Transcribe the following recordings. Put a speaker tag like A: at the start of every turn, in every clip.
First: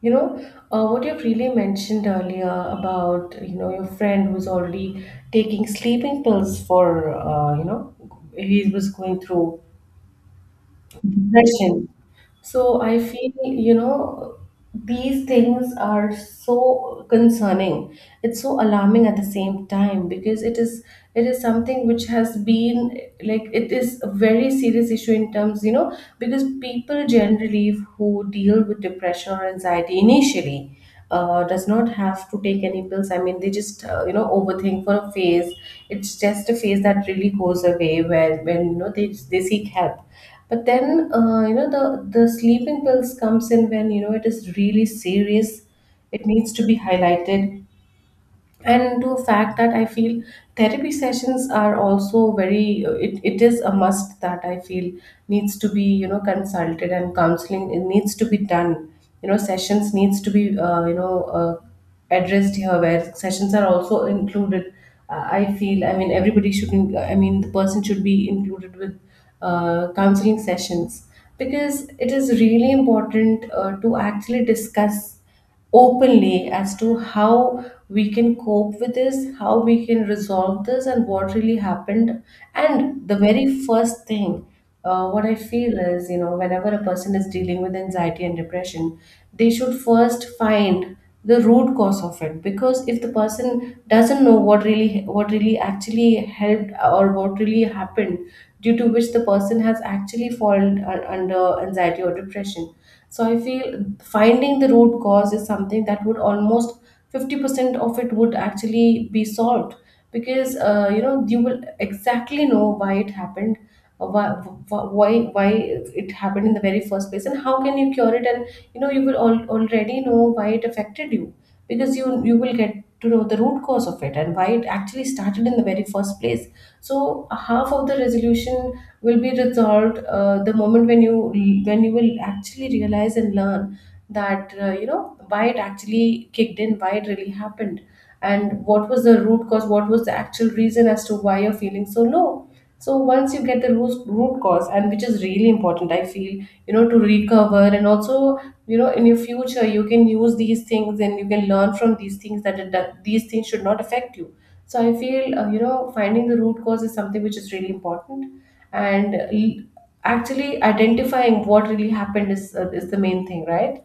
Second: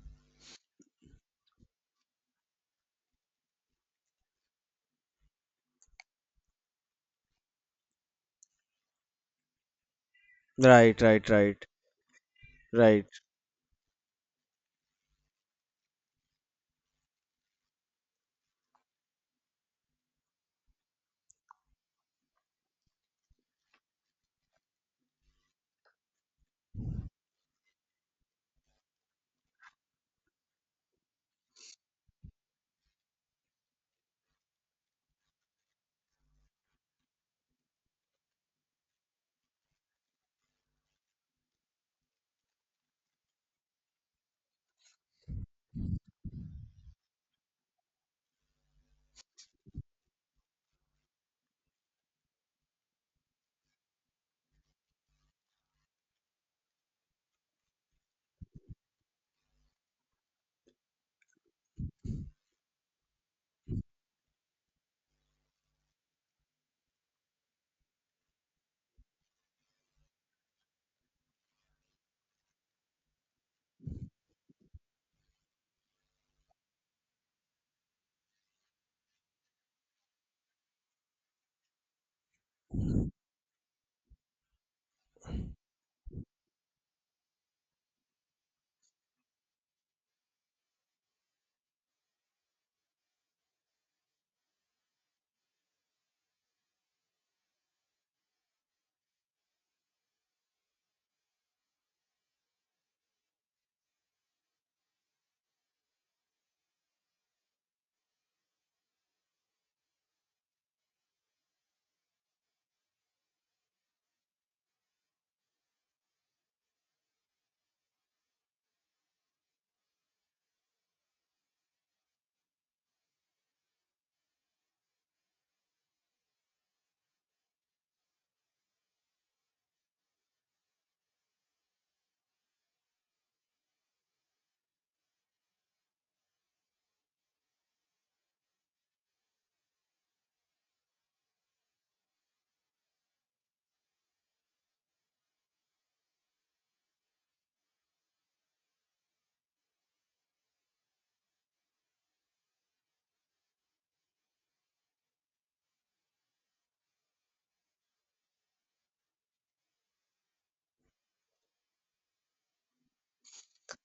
A: What you've really mentioned earlier about your friend who's already taking sleeping pills for, he was going through
B: Right, right, right,
A: depression. So I
B: right,
A: feel these things are so concerning. It's so alarming at the same time because it is something which has been like it is a very serious issue in terms, because people generally who deal with depression or anxiety initially does not have to take any pills. I mean, they just overthink for a phase. It's just a phase that really goes away where when they seek help. But then the sleeping pills comes in when it is really serious. It needs to be highlighted, and to a fact that I feel therapy sessions are also very, it is a must that I feel needs to be consulted, and counseling it needs to be done, sessions needs to be addressed here where sessions are also included. I feel, I mean everybody should I mean the person should be included with counseling sessions because it is really important to actually discuss openly as to how we can cope with this, how we can resolve this, and what really happened. And the very first thing, what I feel is, whenever a person is dealing with anxiety and depression, they should first find the root cause of it because if the person doesn't know what really actually helped or what really happened due to which the person has actually fallen under anxiety or depression. So I feel finding the root cause is something that would almost 50% of it would actually be solved because you will exactly know why it happened, uh, why why why it happened in the very first place and how can you cure it, and you will already know why it affected you because you will get to know the root cause of it and why it actually started in the very first place. So half of the resolution will be resolved the moment when you will actually realize and learn that why it actually kicked in, why it really happened, and what was the root cause, what was the actual reason as to why you're feeling so low. So once you get the root cause, and which is really important, I feel, to recover, and also, in your future, you can use these things and you can learn from these things that these things should not affect you. So I feel, finding the root cause is something which is really important, and actually identifying what really happened is the main thing, right?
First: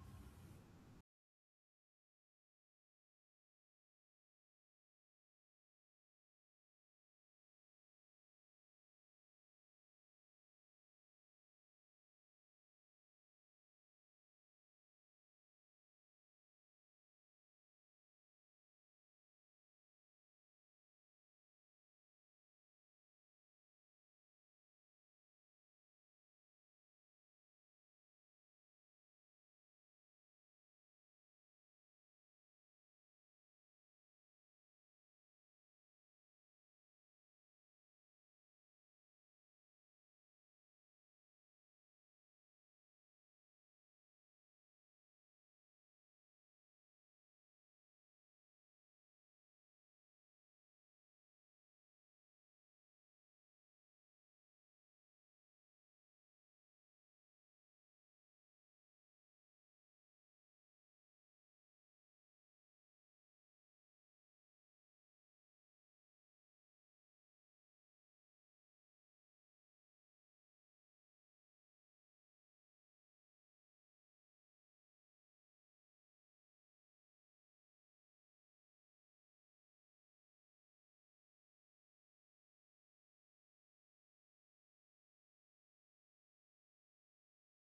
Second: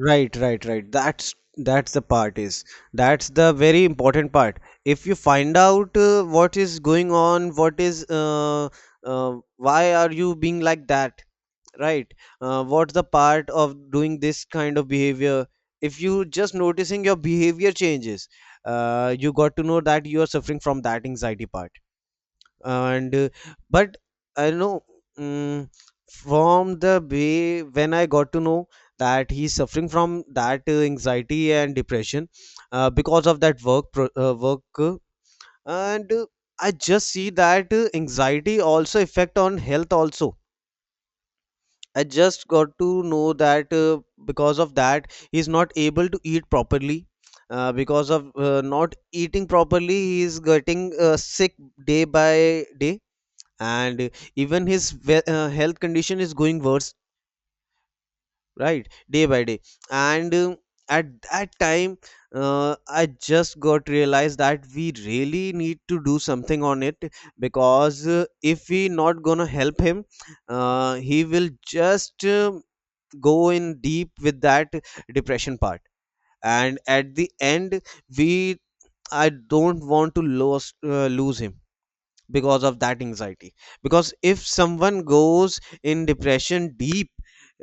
B: right. That's the part is that's the very important part. If you find out what is going on, what is why are you being like that, right? What's the part of doing this kind of behavior? If you just noticing your behavior changes, you got to know that you are suffering from that anxiety part and but I know mm from the way when I got to know that he's suffering from that anxiety and depression because of that work And I just see that anxiety also affect on health also. I just got to know that because of that he's not able to eat properly. Because of not eating properly he is getting sick day by day, and even his health condition is going worse right day by day. And At that time I just got realized that we really need to do something on it because if we not gonna help him, he will just go in deep with that depression part, and at the end we I don't want to lose lose him because of that anxiety, because if someone goes in depression deep,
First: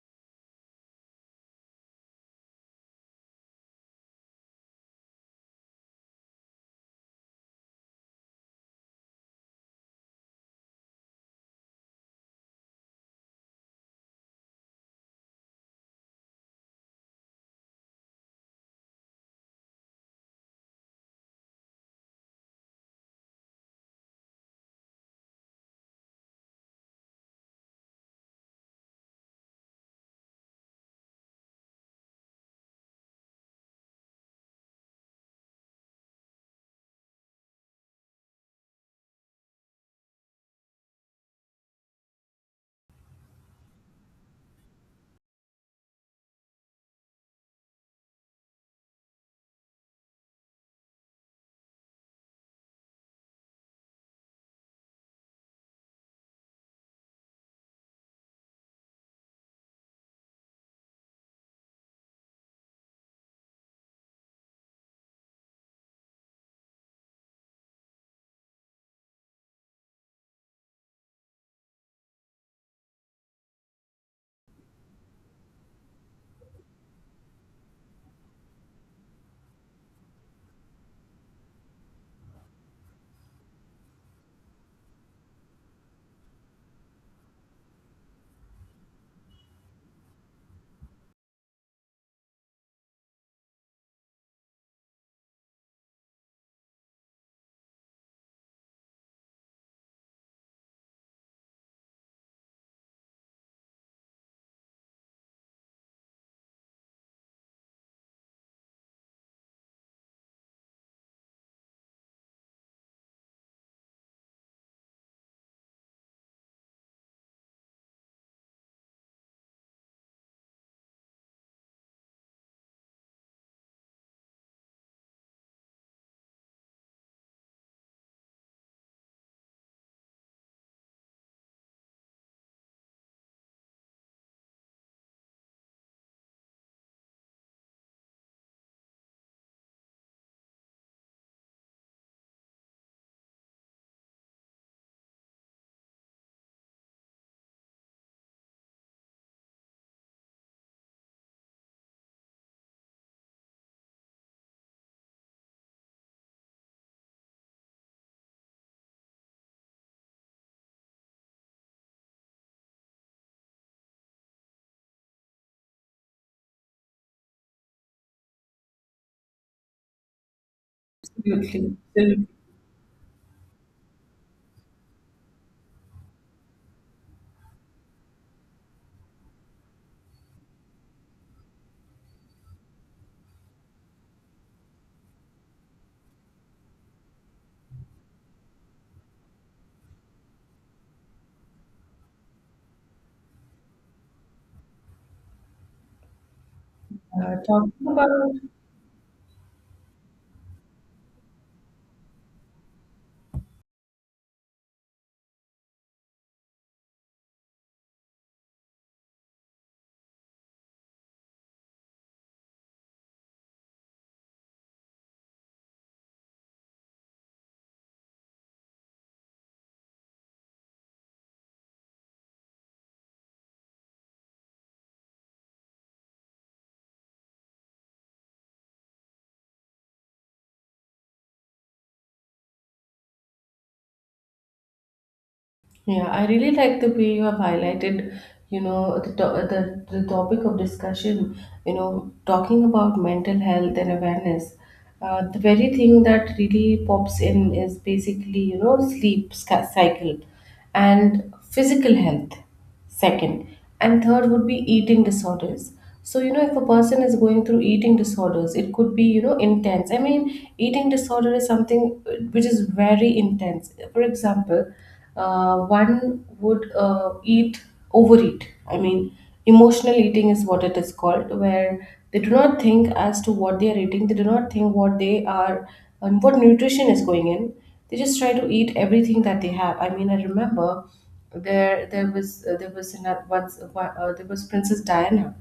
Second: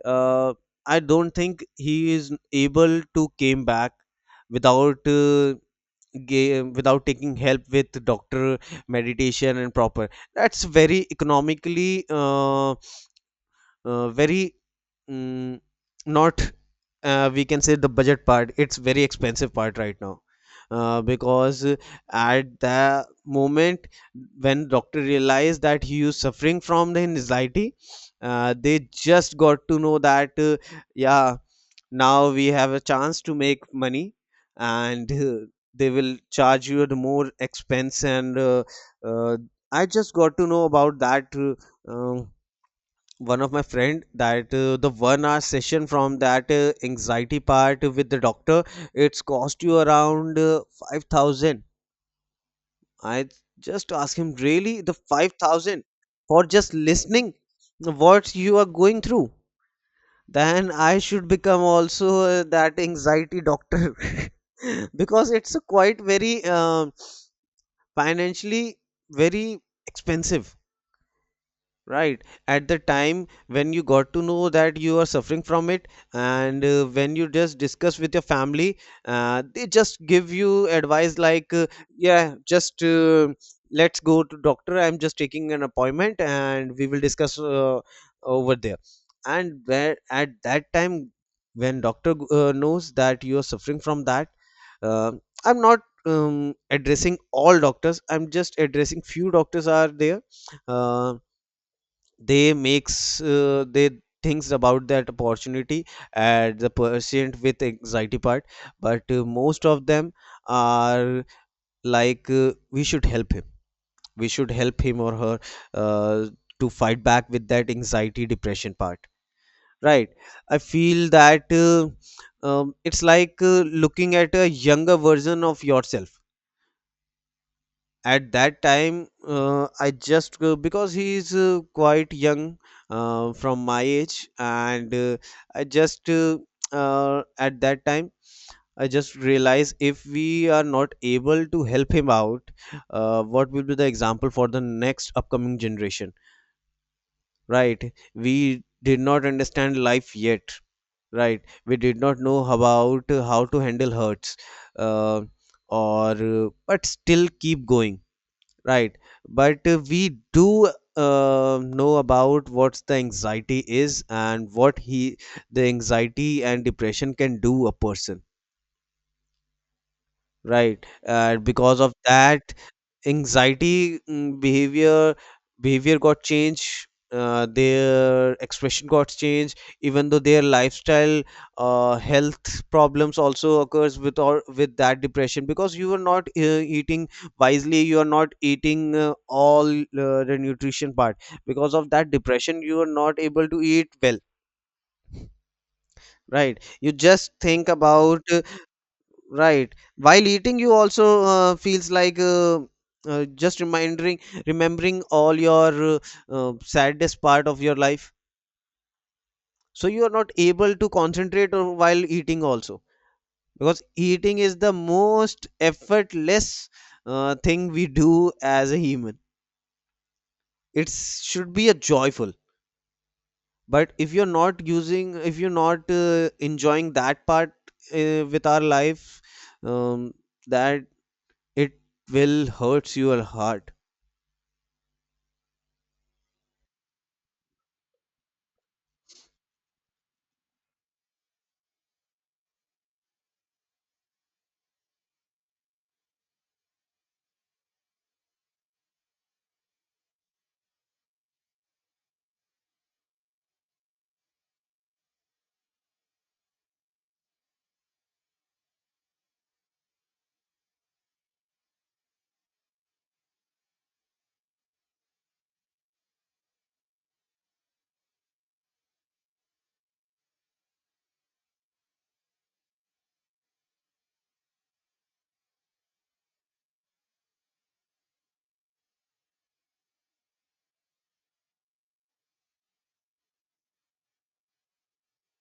B: uh, I don't think he is able to came back without uh, without taking help with doctor, meditation and proper. That's very economically very mm, not we can say the budget part, it's very expensive part right now. Because At the moment when doctor realized that he was suffering from the anxiety, they just got to know that yeah, now we have a chance to make money, and they will charge you the more expense. And uh, uh, i just got to know about that um one of my friend that the 1 hour session from that anxiety part with the doctor, it's cost you around 5,000. I just asked him, really the 5,000 for just listening what you are going through? Then I should become also that anxiety doctor because it's a quite very financially very expensive. Right. At the time when you got to know that you are suffering from it, and when you just discuss with your family, they just give you advice like, yeah, just let's go to doctor. I'm just taking an appointment, and we will discuss over there. And where at that time, when doctor knows that you are suffering from that, uh, I'm not addressing all doctors. I'm just addressing few doctors are there. Uh, they makes they thinks about that opportunity and the patient with anxiety part. But most of them are like, we should help him, we should help him or her, uh, to fight back with that anxiety depression part, right? I feel that it's like looking at a younger version of yourself. At that time I just because he's quite young from my age, and I just at that time I just realize if we are not able to help him out, what will be the example for the next upcoming generation, right? We did not understand life yet, right? We did not know about how to handle hurts, uh, or but still keep going. Right. But we do know about what the anxiety is and what he the anxiety and depression can do a person. Right. And
A: Absolutely.
B: because of
A: Absolutely.
B: that, anxiety behavior got changed. Their expression got changed. Even though their lifestyle, health problems also occurs with or with that depression because you are not eating wisely. You are not eating all the nutrition part. Because of that depression, you are not able to eat well. Right. You just think
A: Talking about
B: about. Right. While eating, you also feels like just remembering all your saddest part of your life. So you are not able to concentrate or while eating also because eating is the most effortless thing we do as a human. It should be a joyful. But if you're not using, if you're not enjoying that part with our life, um, that it will hurts your heart.
A: Yeah, I really like the way you have highlighted, the the topic of discussion, talking about mental health and awareness. The very thing that really pops in is basically, cycle and physical health. Second, and third would be eating disorders. So, if a person is going through eating disorders, it could be intense. I mean, eating disorder is something which is very intense. For example, one would overeat. I mean, emotional eating is what it is called, where they do not think as to what they are eating, they do not think what they are and what nutrition is going in. They just try to eat everything that they have. I mean, I remember there there was another once one- there was Princess Diana.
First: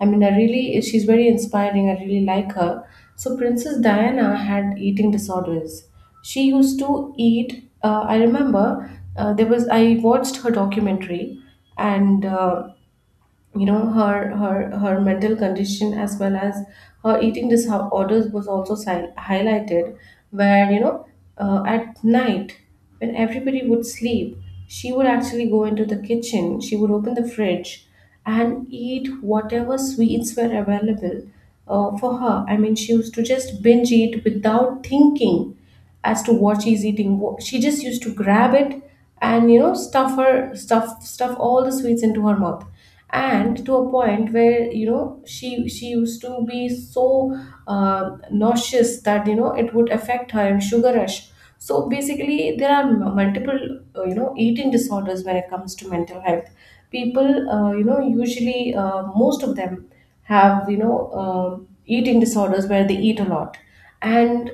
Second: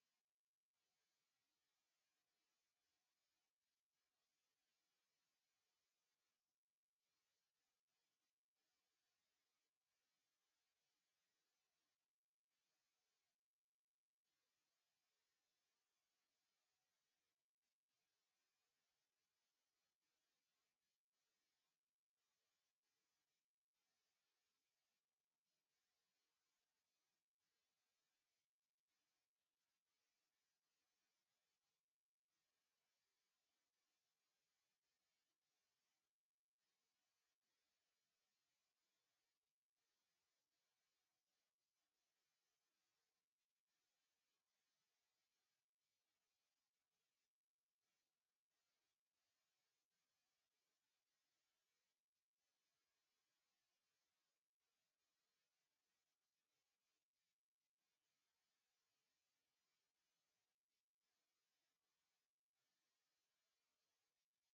A: I mean, I really, she's very inspiring, I really like her. So Princess Diana had eating disorders. She used to eat, I remember, there was I watched her documentary. And her mental condition as well as her eating disorders was also highlighted, where at night when everybody would sleep, she would actually go into the kitchen, she would open the fridge and eat whatever sweets were available for her. I mean, she used to just binge eat without thinking as to what she's eating. She just used to grab it and stuff her stuff all the sweets into her mouth, and to a point where she used to be so nauseous that it would affect her and sugar rush. So basically, there are multiple eating disorders when it comes to mental health. People usually, most of them have eating disorders where they eat a lot, and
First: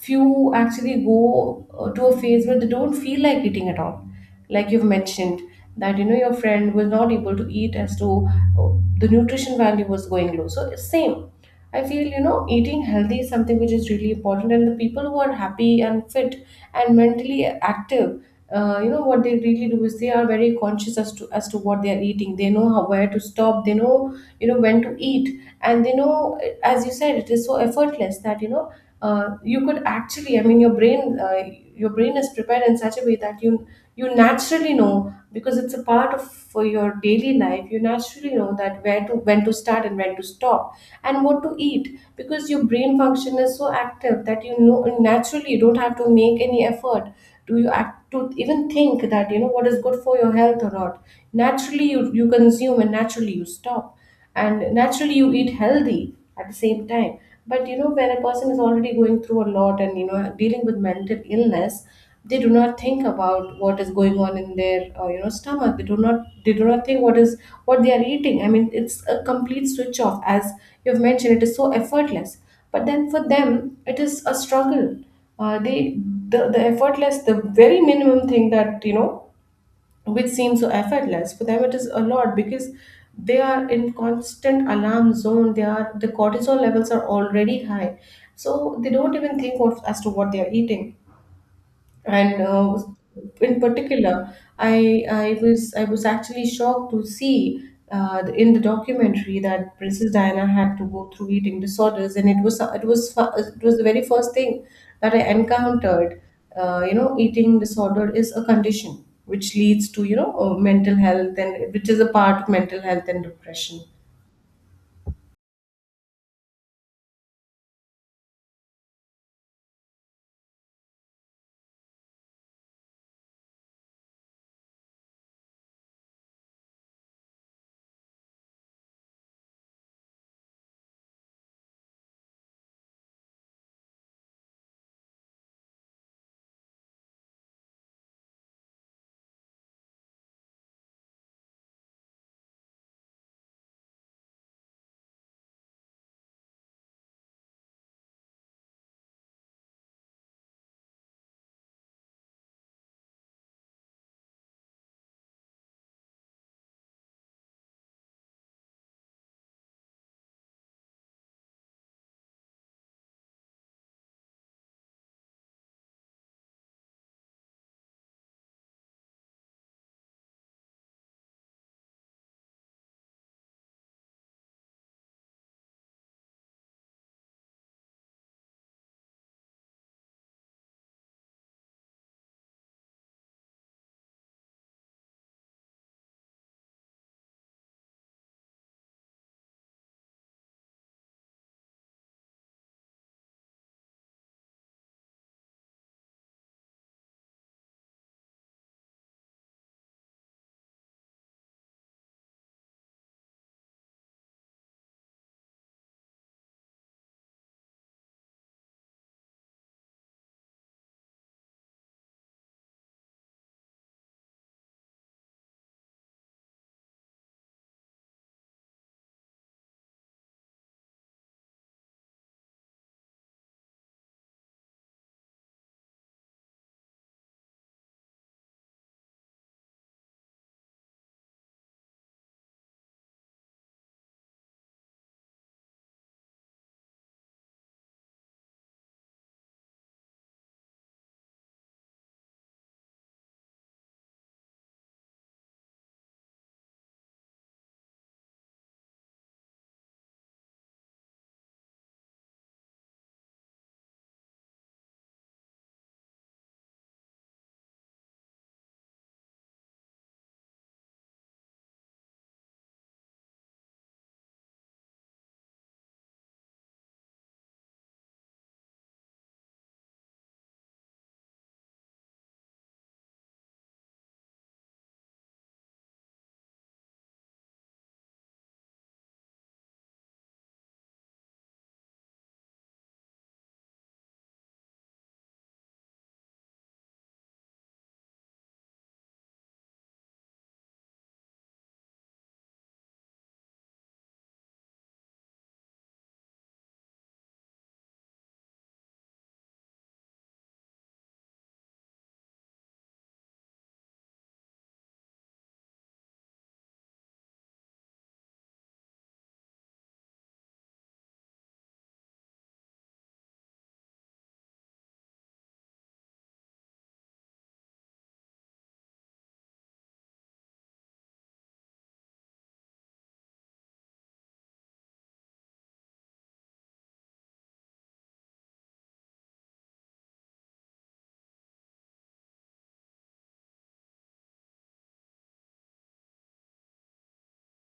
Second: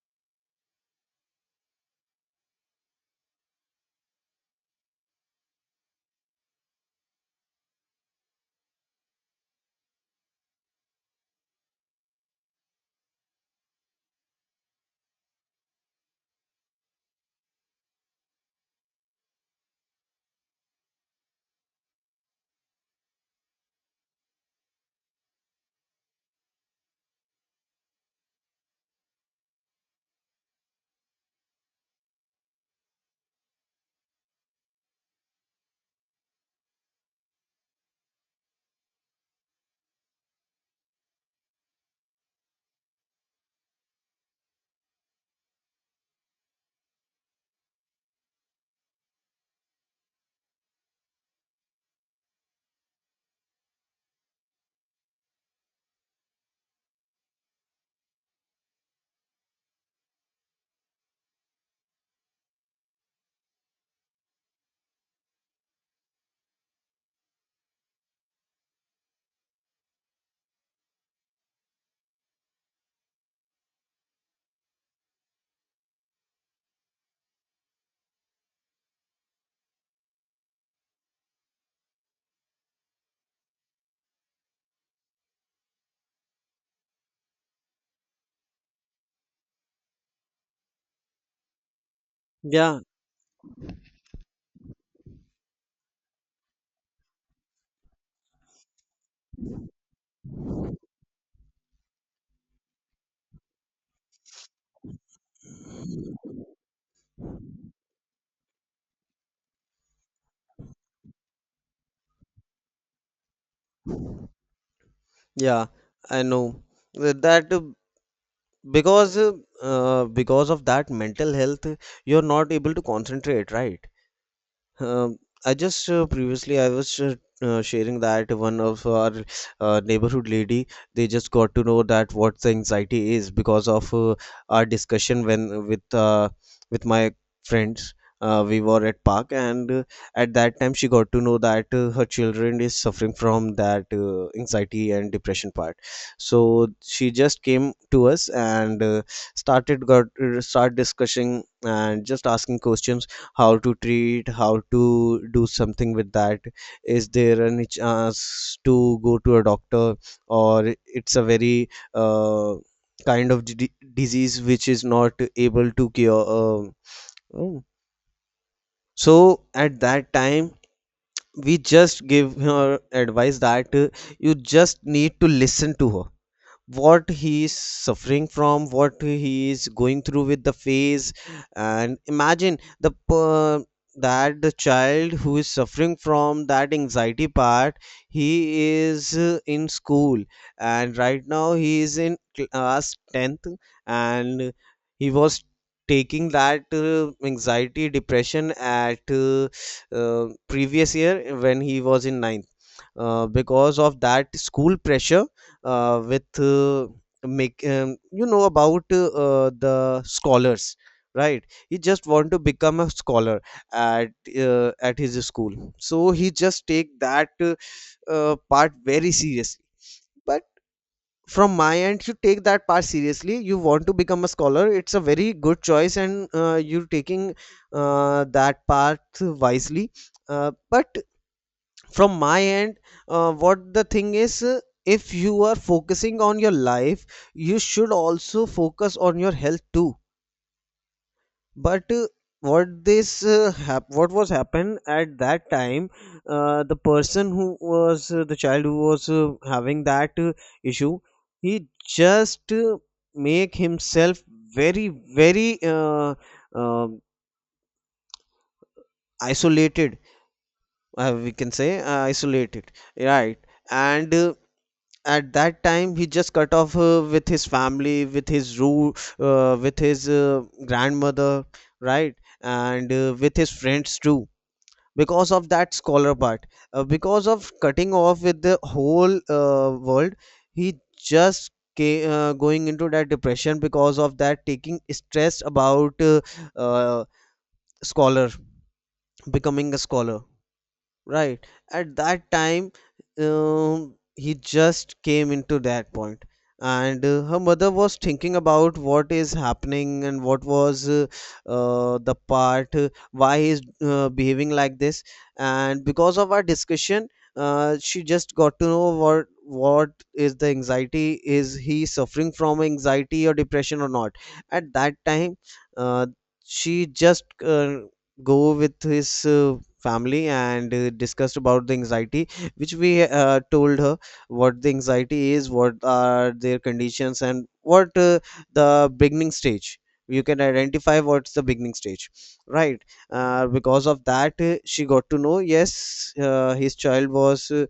A: few actually go to a phase where they don't feel like eating at all, like you've mentioned, that your friend was not able to eat as to uh, the nutrition value was going low. So it's same. I feel, eating healthy is something which is really important, and the people who are happy and fit and mentally active, what they really do is they are very conscious as to what they are eating. They know how, where to stop, they know, when to eat, and they know, as you said, it is so effortless that you could actually, I mean, your brain is prepared in such a way that you naturally know because it's a part of for your daily life. You naturally know that where to when to start and when to stop and what to eat because your brain function is so active that naturally you don't have to make any effort to you to even think that what is good for your health or not. Naturally you consume, and naturally you stop, and naturally you eat healthy at the same time. But when a person is already going through a lot and dealing with mental illness, they do not think about what is going on in their stomach. They do not think what is what they are eating. I mean, it's a complete switch off as you've mentioned. It is so effortless, but then for them it is a struggle. uh, they the effortless, the very minimum thing that which seems so effortless for them, it is a lot because they are in constant alarm zone. The cortisol levels are already high, so they don't even think of as to what they are eating, and
B: Yeah,
A: in particular, I was actually shocked to see in the documentary that Princess Diana had to go through eating disorders, and it was the very first thing that I encountered. Eating disorder is a condition which leads to mental health, and which is a part of mental health and depression.
B: yeah, I know. That Because because of that mental health, you're not able to concentrate, right? Um, I just Previously I was sharing that one of our neighborhood lady, they just got to know that what the anxiety is because of our discussion when with my friends. We were at park, and at that time she got to know that her children is suffering from that anxiety and depression part. So she just came to us, and start discussing and just asking questions: how to treat, how to do something with that. Is there any chance to go to a doctor, or it's a very uh, kind of disease which is not able to cure? Oh. So at that time, we just give her advice that you just need to listen to her, what he is suffering from, what he is going through with the phase. And imagine that the child who is suffering from that anxiety part, he is in school, and right now he is in class 10th, and he was taking that anxiety depression at previous year when he was in ninth, because of that school pressure with make you know about the scholars, right? He just want to become a scholar at at his school. So he just take that part very seriously. But from my end, you take that part seriously, you want to become a scholar, it's a very good choice, and you're taking that path wisely. But from my end, what the thing is, if you are focusing on your life, you should also focus on your health too. But what what was happened at that time, the child who was having that issue, he just make himself very very um isolated, we can say isolated, right? And at that time he just cut off with his family, with his root, with his grandmother, right? And with his friends too, because of that scholar part. Because of cutting off with the whole world, he just going into that depression because of that taking stress about uh, scholar becoming a scholar. Right. At that time, he just came into that point. And her mother was thinking about what is happening and what was the part, why he's behaving like this. And because of our discussion, she just got to know what is the anxiety. Is he suffering from anxiety or depression or not? At that time, uh, she just go with his family and discussed about the anxiety which we told her, what the anxiety is, what are their conditions, and what the beginning stage, you can identify what's the beginning stage, right? Because of that she got to know, yes, his child was uh,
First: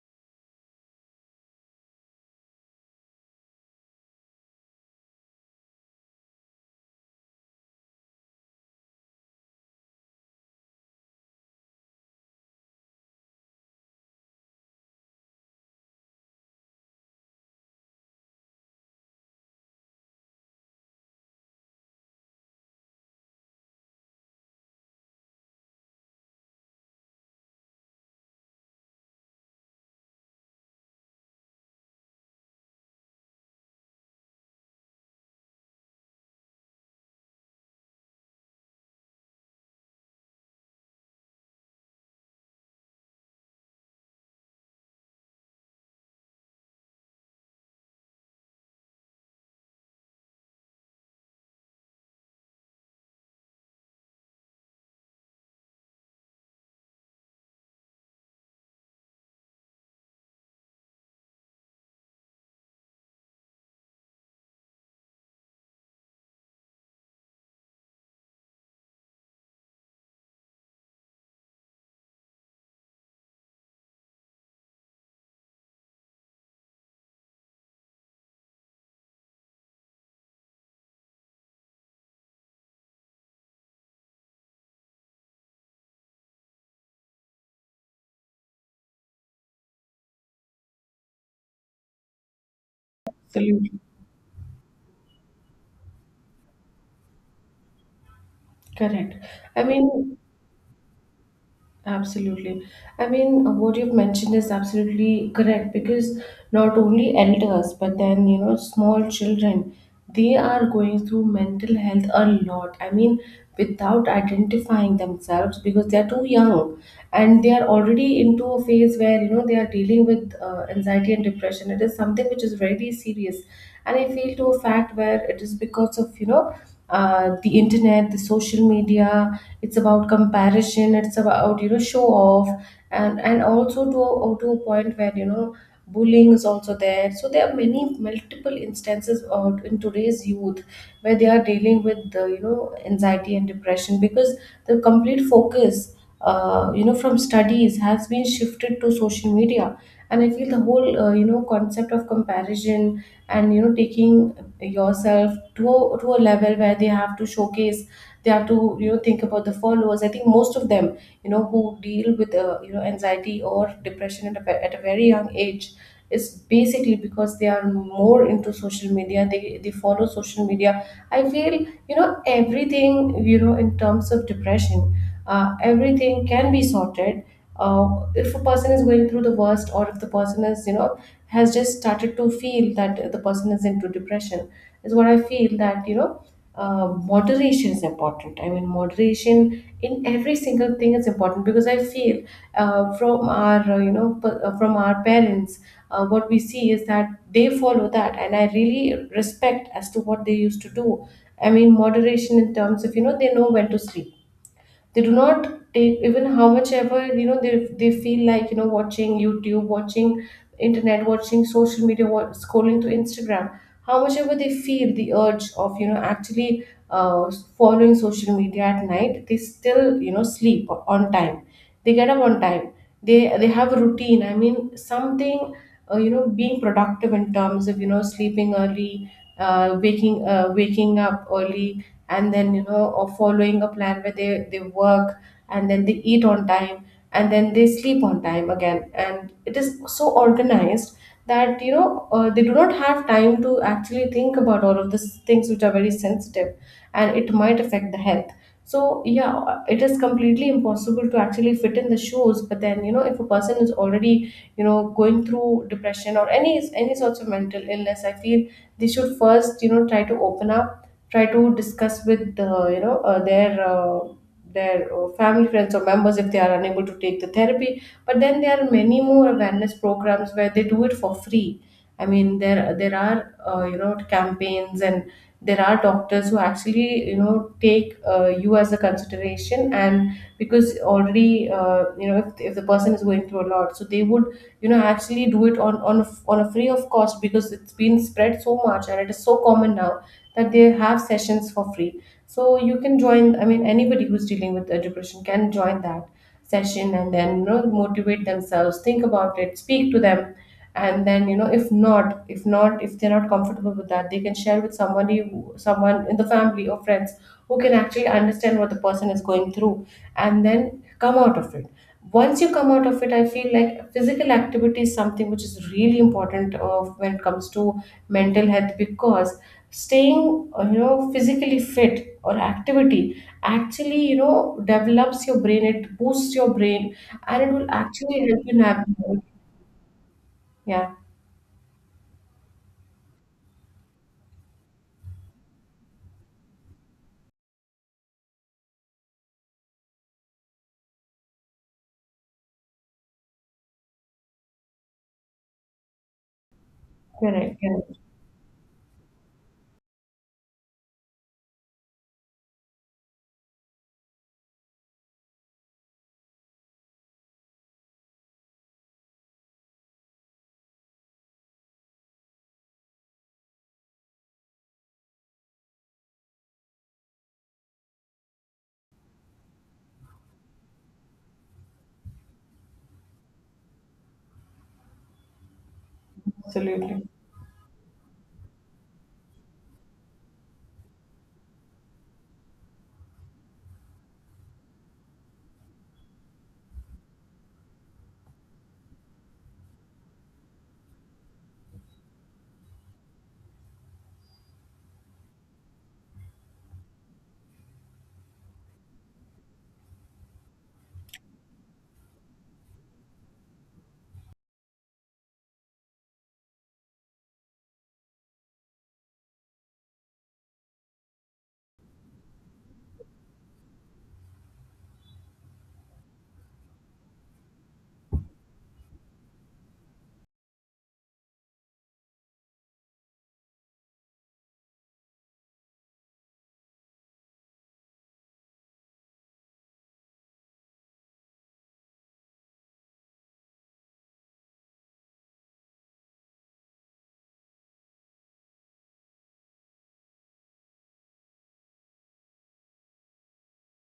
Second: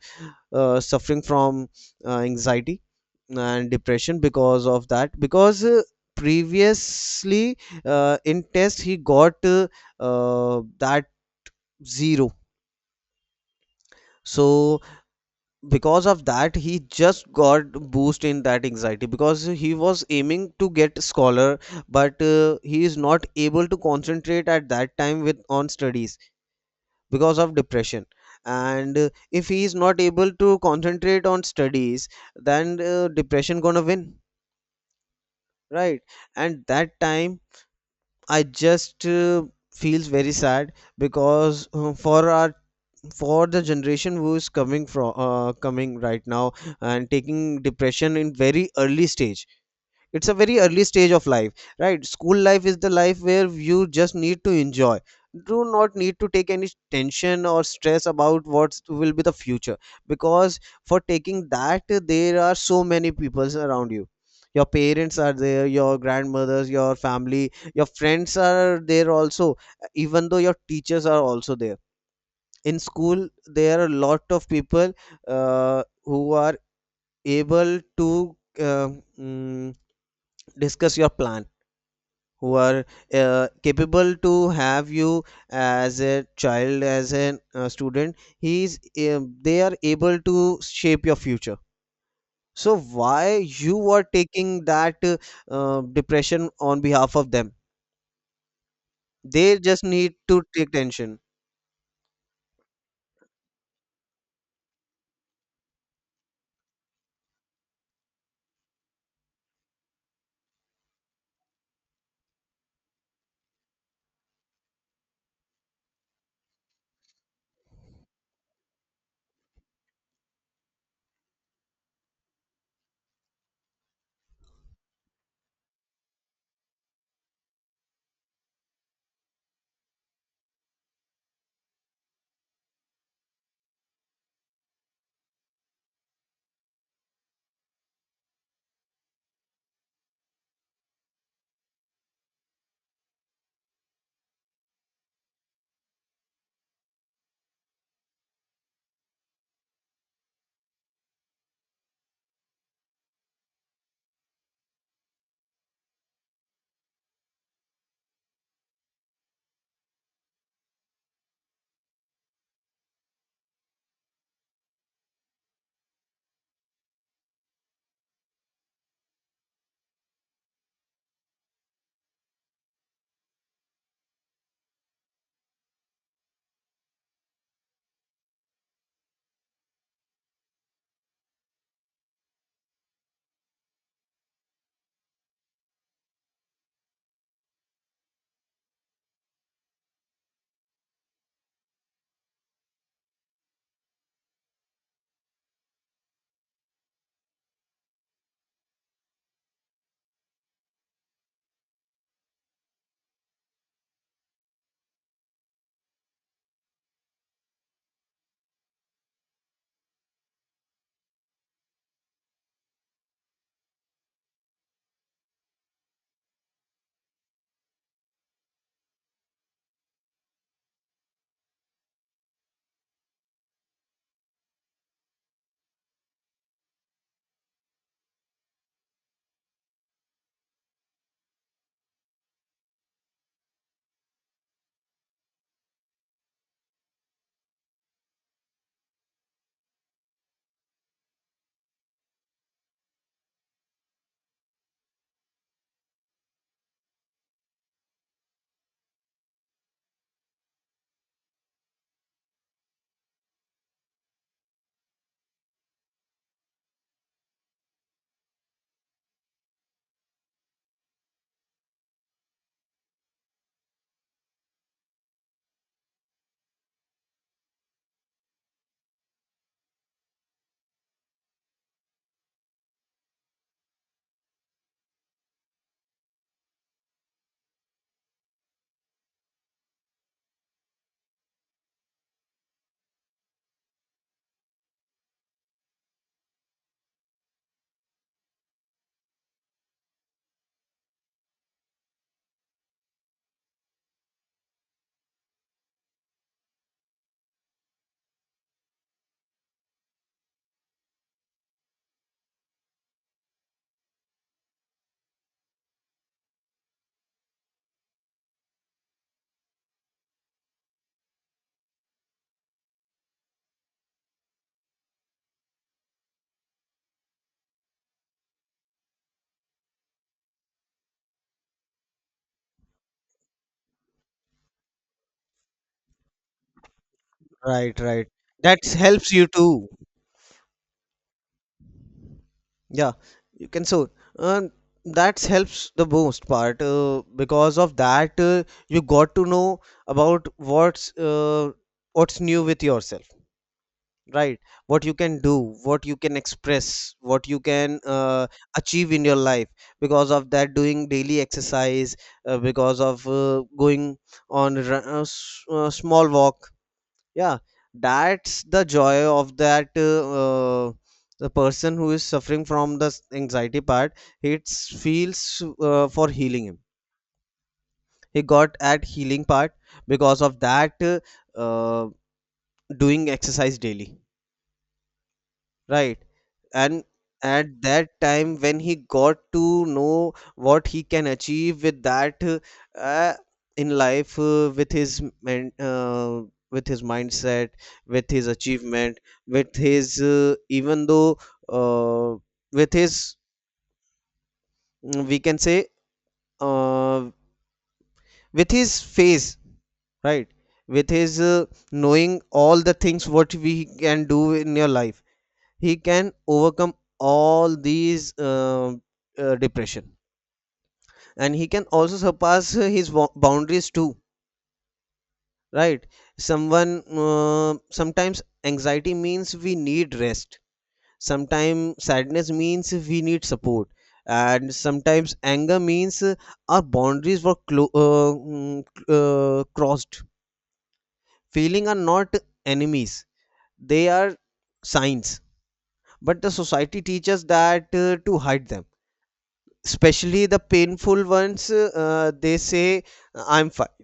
B: uh, suffering from anxiety and depression because of that. Because previously in test he got that zero. So because of that, he just got boost in that anxiety because he was aiming to get scholar, but he is not able to concentrate at that time with on studies because of depression. And if he is not able to concentrate on studies, then depression gonna win, right? And that time I just feels very sad because for our for the generation who is coming from coming right now and taking depression in very early stage. It's a very early stage of life. Right, school life is the life where you just need to enjoy, do not need to take any tension or stress about what will be the future, because for taking that there are so many people around you. Your parents are there, your grandmothers, your family, your friends are there also. Even though your teachers are also there, in school there are a lot of people who are able to uh, mm, discuss your plan, who are capable to have you as a child, as a student. He's uh, they are able to shape your future. So why
A: Absolutely
B: you are taking that depression on behalf of them?
A: correct.
B: They
A: I
B: just need
A: mean,
B: to take tension.
A: absolutely. I mean, what you've mentioned is absolutely correct because not only elders, but then, small children, they are going through mental health a lot. I mean, without identifying themselves because they are too young, and they are already into a phase where, they are dealing with anxiety and depression. It is something which is very serious. And I feel to a fact where it is because of, the internet, the social media. It's about comparison, it's about show off, and also to a point where bullying is also there. So there are many multiple instances of in today's youth where they are dealing with the anxiety and depression because the complete focus, from studies has been shifted to social media. And I feel the whole concept of comparison and taking yourself to to a level where they have to showcase, they have to, think about the followers. I think most of them, who deal with anxiety or depression at a very young age, is basically because they are more into social media, they follow social media. I feel, everything, in terms of depression, everything can be sorted uh, if a person is going through the worst, or if the person is, has just started to feel that the person is into depression, is what I feel that moderation is important. I mean moderation in every single thing is important because I feel from our from our parents. What we see is that they follow that, and I really respect as to what they used to do. I mean moderation in terms of, they know when to sleep. They do not take, even how much ever they feel like, watching YouTube, watching internet, watching social media, scrolling through Instagram. How much ever they feel the urge of, actually uh, following social media at night, they still sleep on time. They get up on time. They have a routine, I mean something being productive in terms of sleeping early, waking up early, and then, or following a plan where they work, and then they eat on time, and then they sleep on time again. And it is so organized that they do not have time to actually think about all of these things, which are very sensitive, and it might affect the health. So yeah, it is completely impossible to actually fit in the shoes. But then, if a person is already going through depression or any sorts of mental illness, I feel they should first try to open up, try to discuss with their family, friends, or members, if they are unable to take the therapy. But then there are many more awareness programs where they do it for free. I mean, there are campaigns, and there are doctors who actually take you as a consideration. And because already if the person is going through a lot, so they would actually do it on on a free of cost, because it's been spread so much, and it is so common now, that they have sessions for free. So you can join. I mean, anybody who's dealing with depression can join that session, and then, motivate themselves, think about it, speak to them. And then, if not, if they're not comfortable with that, they can share with someone in the family or friends, who can actually understand what the person is going through, and then come out of it. Once you come out of it, I feel like physical activity is something which is really important when it comes to mental health, because staying physically fit, or activity, actually develops your brain. It boosts your brain, and it will
B: Right, right,
A: actually help you
B: that helps
A: navigate.
B: you too.
A: Yeah.
B: Yeah, you can so uh, that helps the most part because of that you got to know about what's new with yourself, right? What you can do, what you can express, what you
A: Correct,
B: can
A: correct.
B: achieve in your life, because of that doing daily exercise, because of going on small walk, yeah, that's the joy of that the person who is suffering from the anxiety part. It feels for healing him. He got at healing part because of that uh, doing exercise daily. Right. And
A: Absolutely.
B: at that time, when he got to know what he can achieve with that uh, in life, with his mindset, with his achievement, with his even though uh, with his we can say uh, with his face, right? With his knowing all the things what we can do in your life, he can overcome all these depression, and he can also surpass his boundaries too, right? Someone sometimes anxiety means we need rest, sometimes sadness means we need support, and sometimes anger means our boundaries were crossed. Feeling are not enemies, they are signs. But the society teaches that to hide them, especially the painful ones. They say I'm fine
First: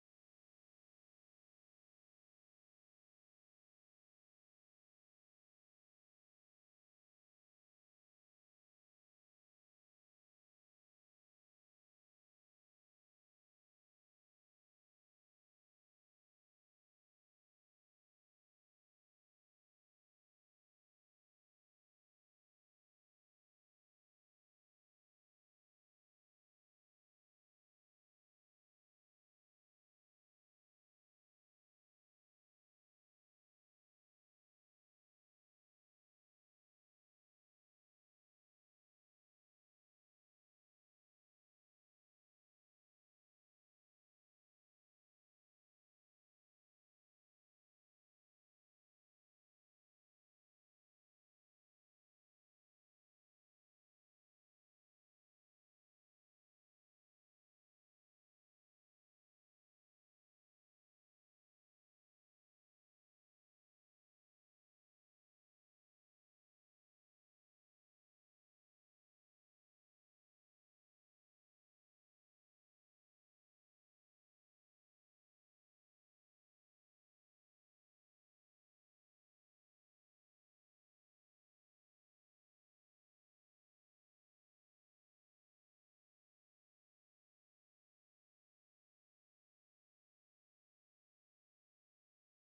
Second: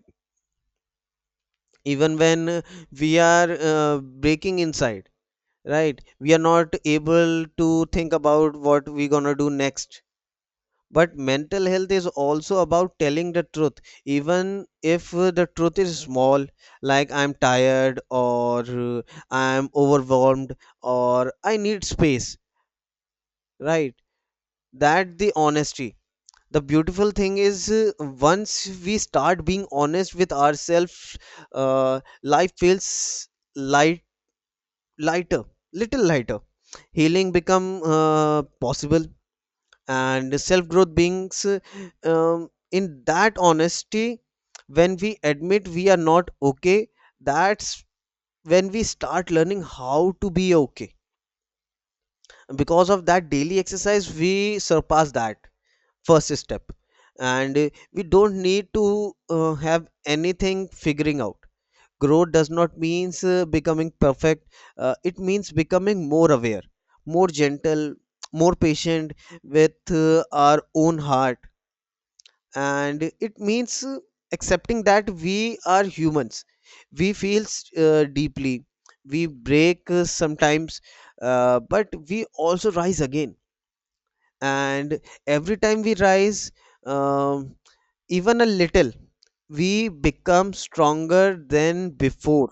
B: even when we are breaking inside. Right, we are not able to think about what we gonna do next. But mental health is also about telling the truth, even if the truth is small, like I'm tired, or I'm overwhelmed, or I need space, right? That the honesty. The beautiful thing is once we start being honest with ourselves, life feels light lighter, little lighter. Healing become possible, and self growth beings in that honesty. When we admit we are not okay, that's when we start learning how to be okay. Because of that daily exercise we surpass that first step. And we don't need to have anything figuring out. Growth does not means becoming perfect. It means becoming more aware, more gentle, more patient with our own heart. And it means accepting that we are humans. We feel deeply, we break sometimes, but we also rise again. And every time we rise, um, even a little, we become stronger than before.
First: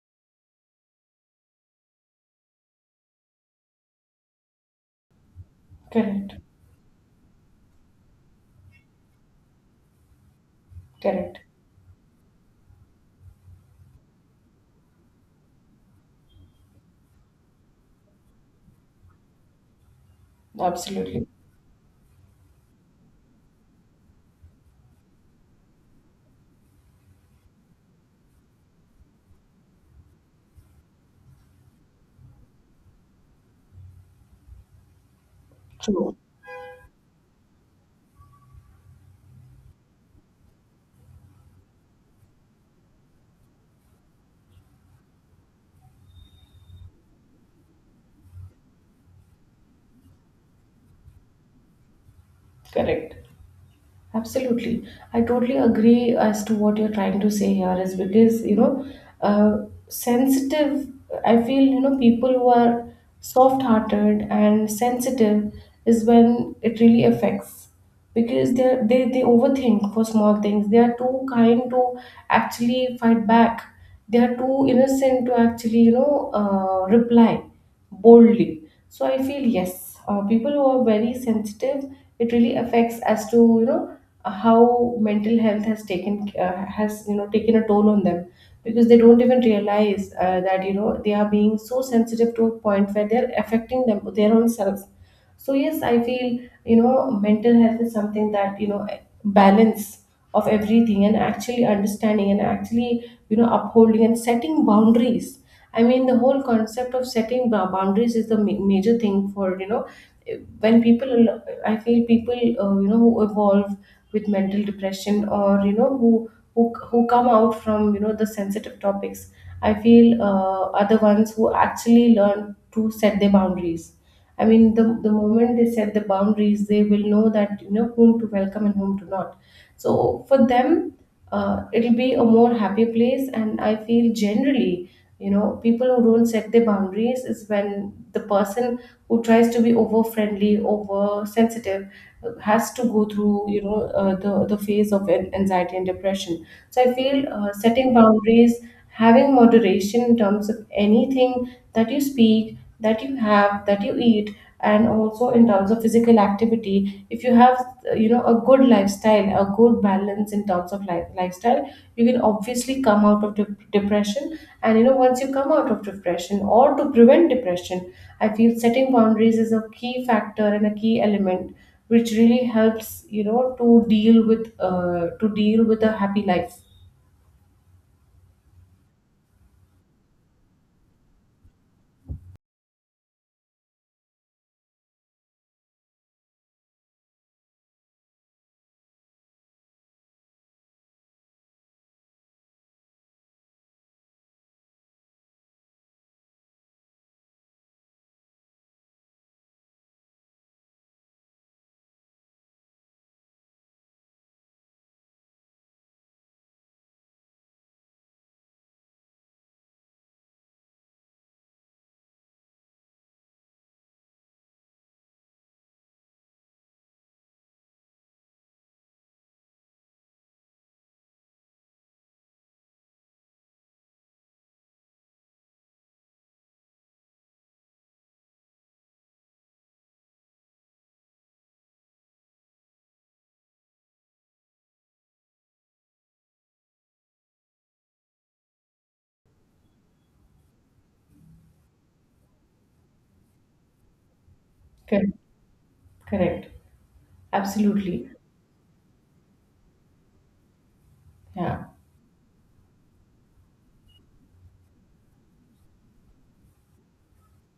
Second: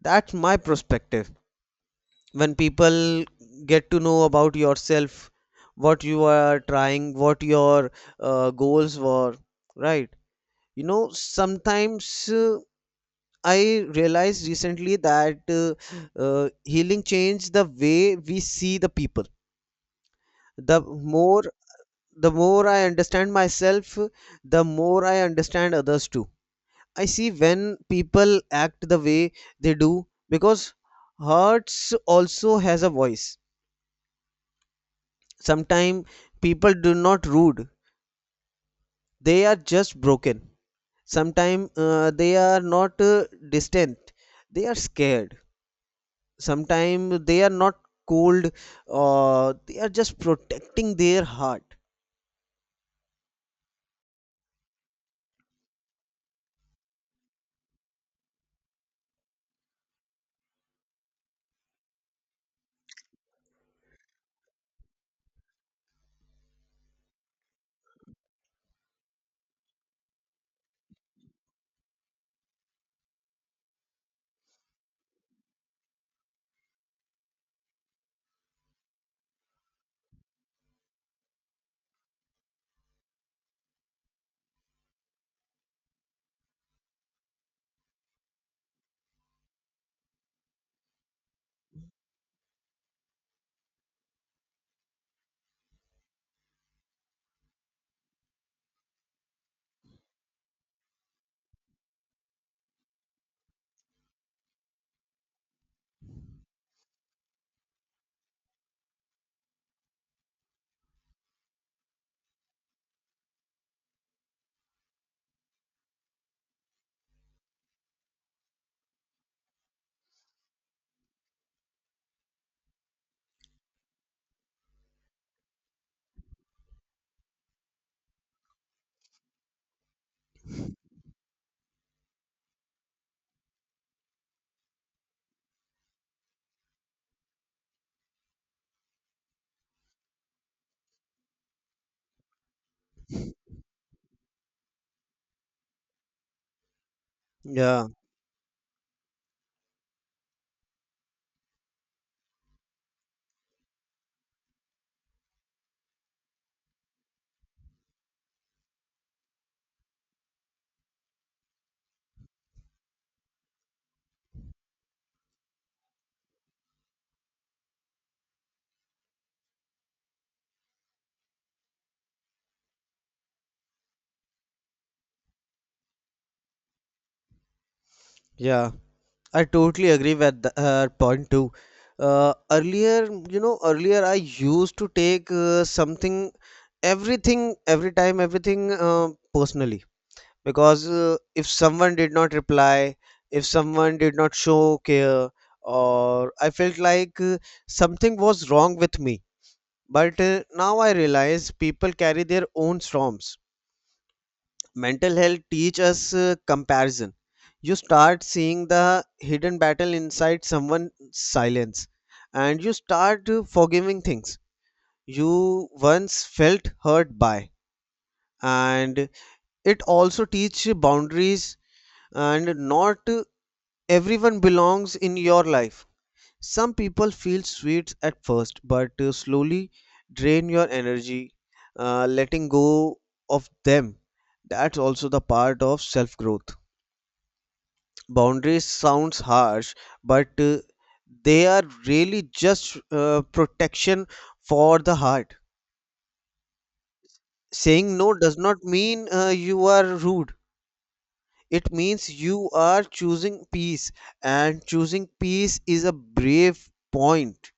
B: That's my perspective. When people get to know about yourself, what you
A: Correct,
B: are trying, what your goals were, right? You know,
A: correct.
B: sometimes I realized recently that healing changed the way we see the people. the
A: Absolutely.
B: more The more I understand myself, the more I understand others too. I see when people act the way they do because hearts also has a voice. Sometimes
A: True.
B: people do not rude, they are just broken. Sometimes they are not distant, they are scared. Sometimes they are not cold, or they are just protecting their heart.
A: Correct. Absolutely. I totally agree as to what you're trying to say here, is because, uh, sensitive, I feel, people who are soft hearted and sensitive is when it really affects, because they overthink for small things. They are too kind to actually fight back. They are too innocent to actually, reply boldly. So I feel yes, people who are very sensitive, it really affects as to, how mental health has taken has you know taken a toll on them, because they don't even realize that, they are being so sensitive to a point where they're affecting them, their own selves. So yes, I feel, mental health is something that, balance of everything, and actually understanding, and actually upholding and setting boundaries. I mean, the whole concept of setting boundaries is the major thing for, when people, I feel people, who evolve with mental depression, or, who come out from, the sensitive topics, I feel are the ones who actually learn to set their boundaries. I mean, the moment they set the boundaries, they will know that, whom to welcome and whom to not. So for them, it'll be a more happy place. And I feel generally, people who don't set their boundaries is when the person who tries to be over friendly, over sensitive, has to go through, the phase of anxiety and depression. So I feel
B: Yeah,
A: setting boundaries, having moderation in terms of anything that you speak, that you have, that you eat, and also in terms of physical activity. If you have, a good lifestyle, a good balance in terms of life, lifestyle, you can obviously come out of depression. And once you come out of depression, or to prevent depression, I feel setting boundaries is a key factor and a key element, which really helps, to deal with, a happy life.
B: yeah, I totally agree with the, her point too. Earlier, you know, earlier I used to take everything, every time, everything personally, because if someone did not reply, if someone did not show care, or I felt like something was wrong with me. But now I realize people carry their own storms. Mental health teach us comparison. You start seeing the hidden battle inside someone's silence, and you start forgiving things you once felt hurt by. And it also teach boundaries, and not everyone belongs in your life. Some people feel sweet at first, but slowly drain your energy. Letting go of them, that's also the part of self growth. Boundaries sounds harsh, but they are really just protection for the
A: Correct,
B: heart.
A: correct.
B: Saying
A: Absolutely.
B: no does not mean you are rude.
A: Yeah.
B: It means you are choosing peace, and choosing peace is a brave point.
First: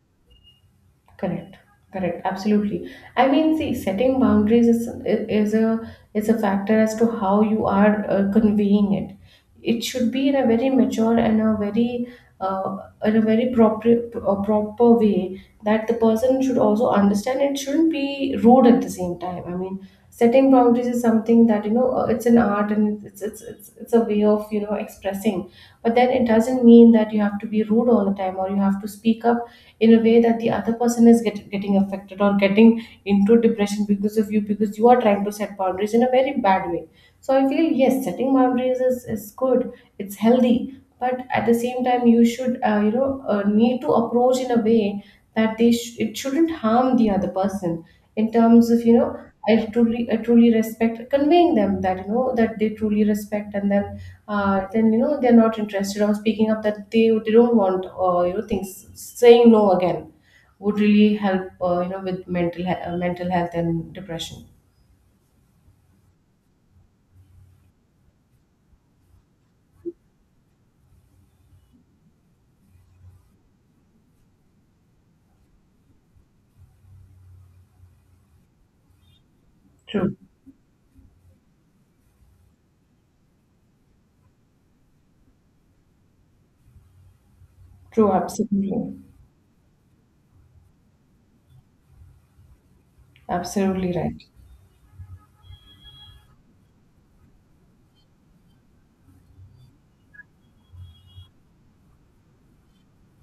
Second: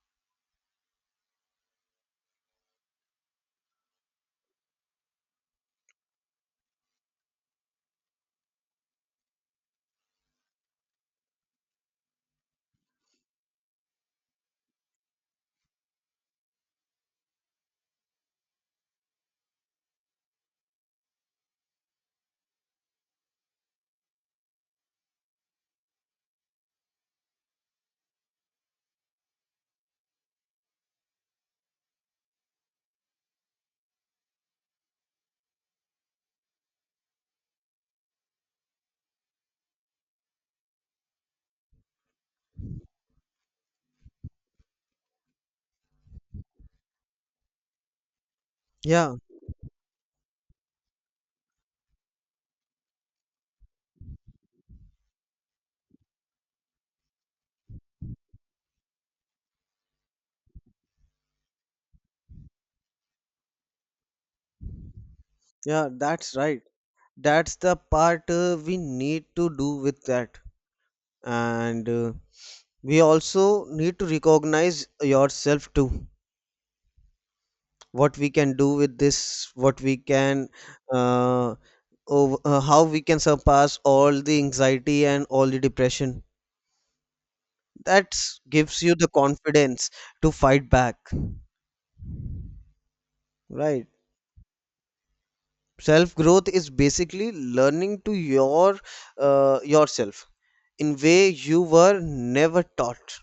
A: Correct. Correct. Absolutely. I mean, see, setting boundaries is a factor as to how you are conveying it. It should be in a very mature and a very uh, in a very proper way that the person should also understand. It shouldn't be rude at the same time. I mean, setting boundaries is something that, it's an art, and it's a way of, expressing. But then it doesn't mean that you have to be rude all the time, or you have to speak up in a way that the other person is getting affected, or getting into depression because of you, because you are trying to set boundaries in a very bad way. So I feel, yes, setting boundaries is good, it's healthy. But at the same time, you should need to approach in a way that it shouldn't harm the other person in terms of
B: Yeah,
A: I truly respect conveying them that, that they truly respect, and then then, they're not interested, or speaking up that they don't want, things. Saying no again would really help, with mental health and depression.
B: yeah, that's right. That's the part we need to do with that. And we also need to recognize yourself too, what we can do with this, what we
A: True.
B: can uh, how we can surpass all the anxiety and all the depression.
A: True.
B: That
A: Absolutely.
B: gives you the confidence to fight back, right?
A: Absolutely right.
B: Self growth is basically learning to your yourself in way you were never taught.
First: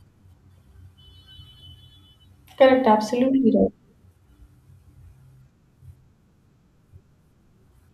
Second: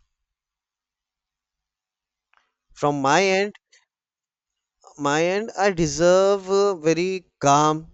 A: Correct.
B: From my
A: Absolutely
B: end
A: right.
B: My end, I deserve a very calm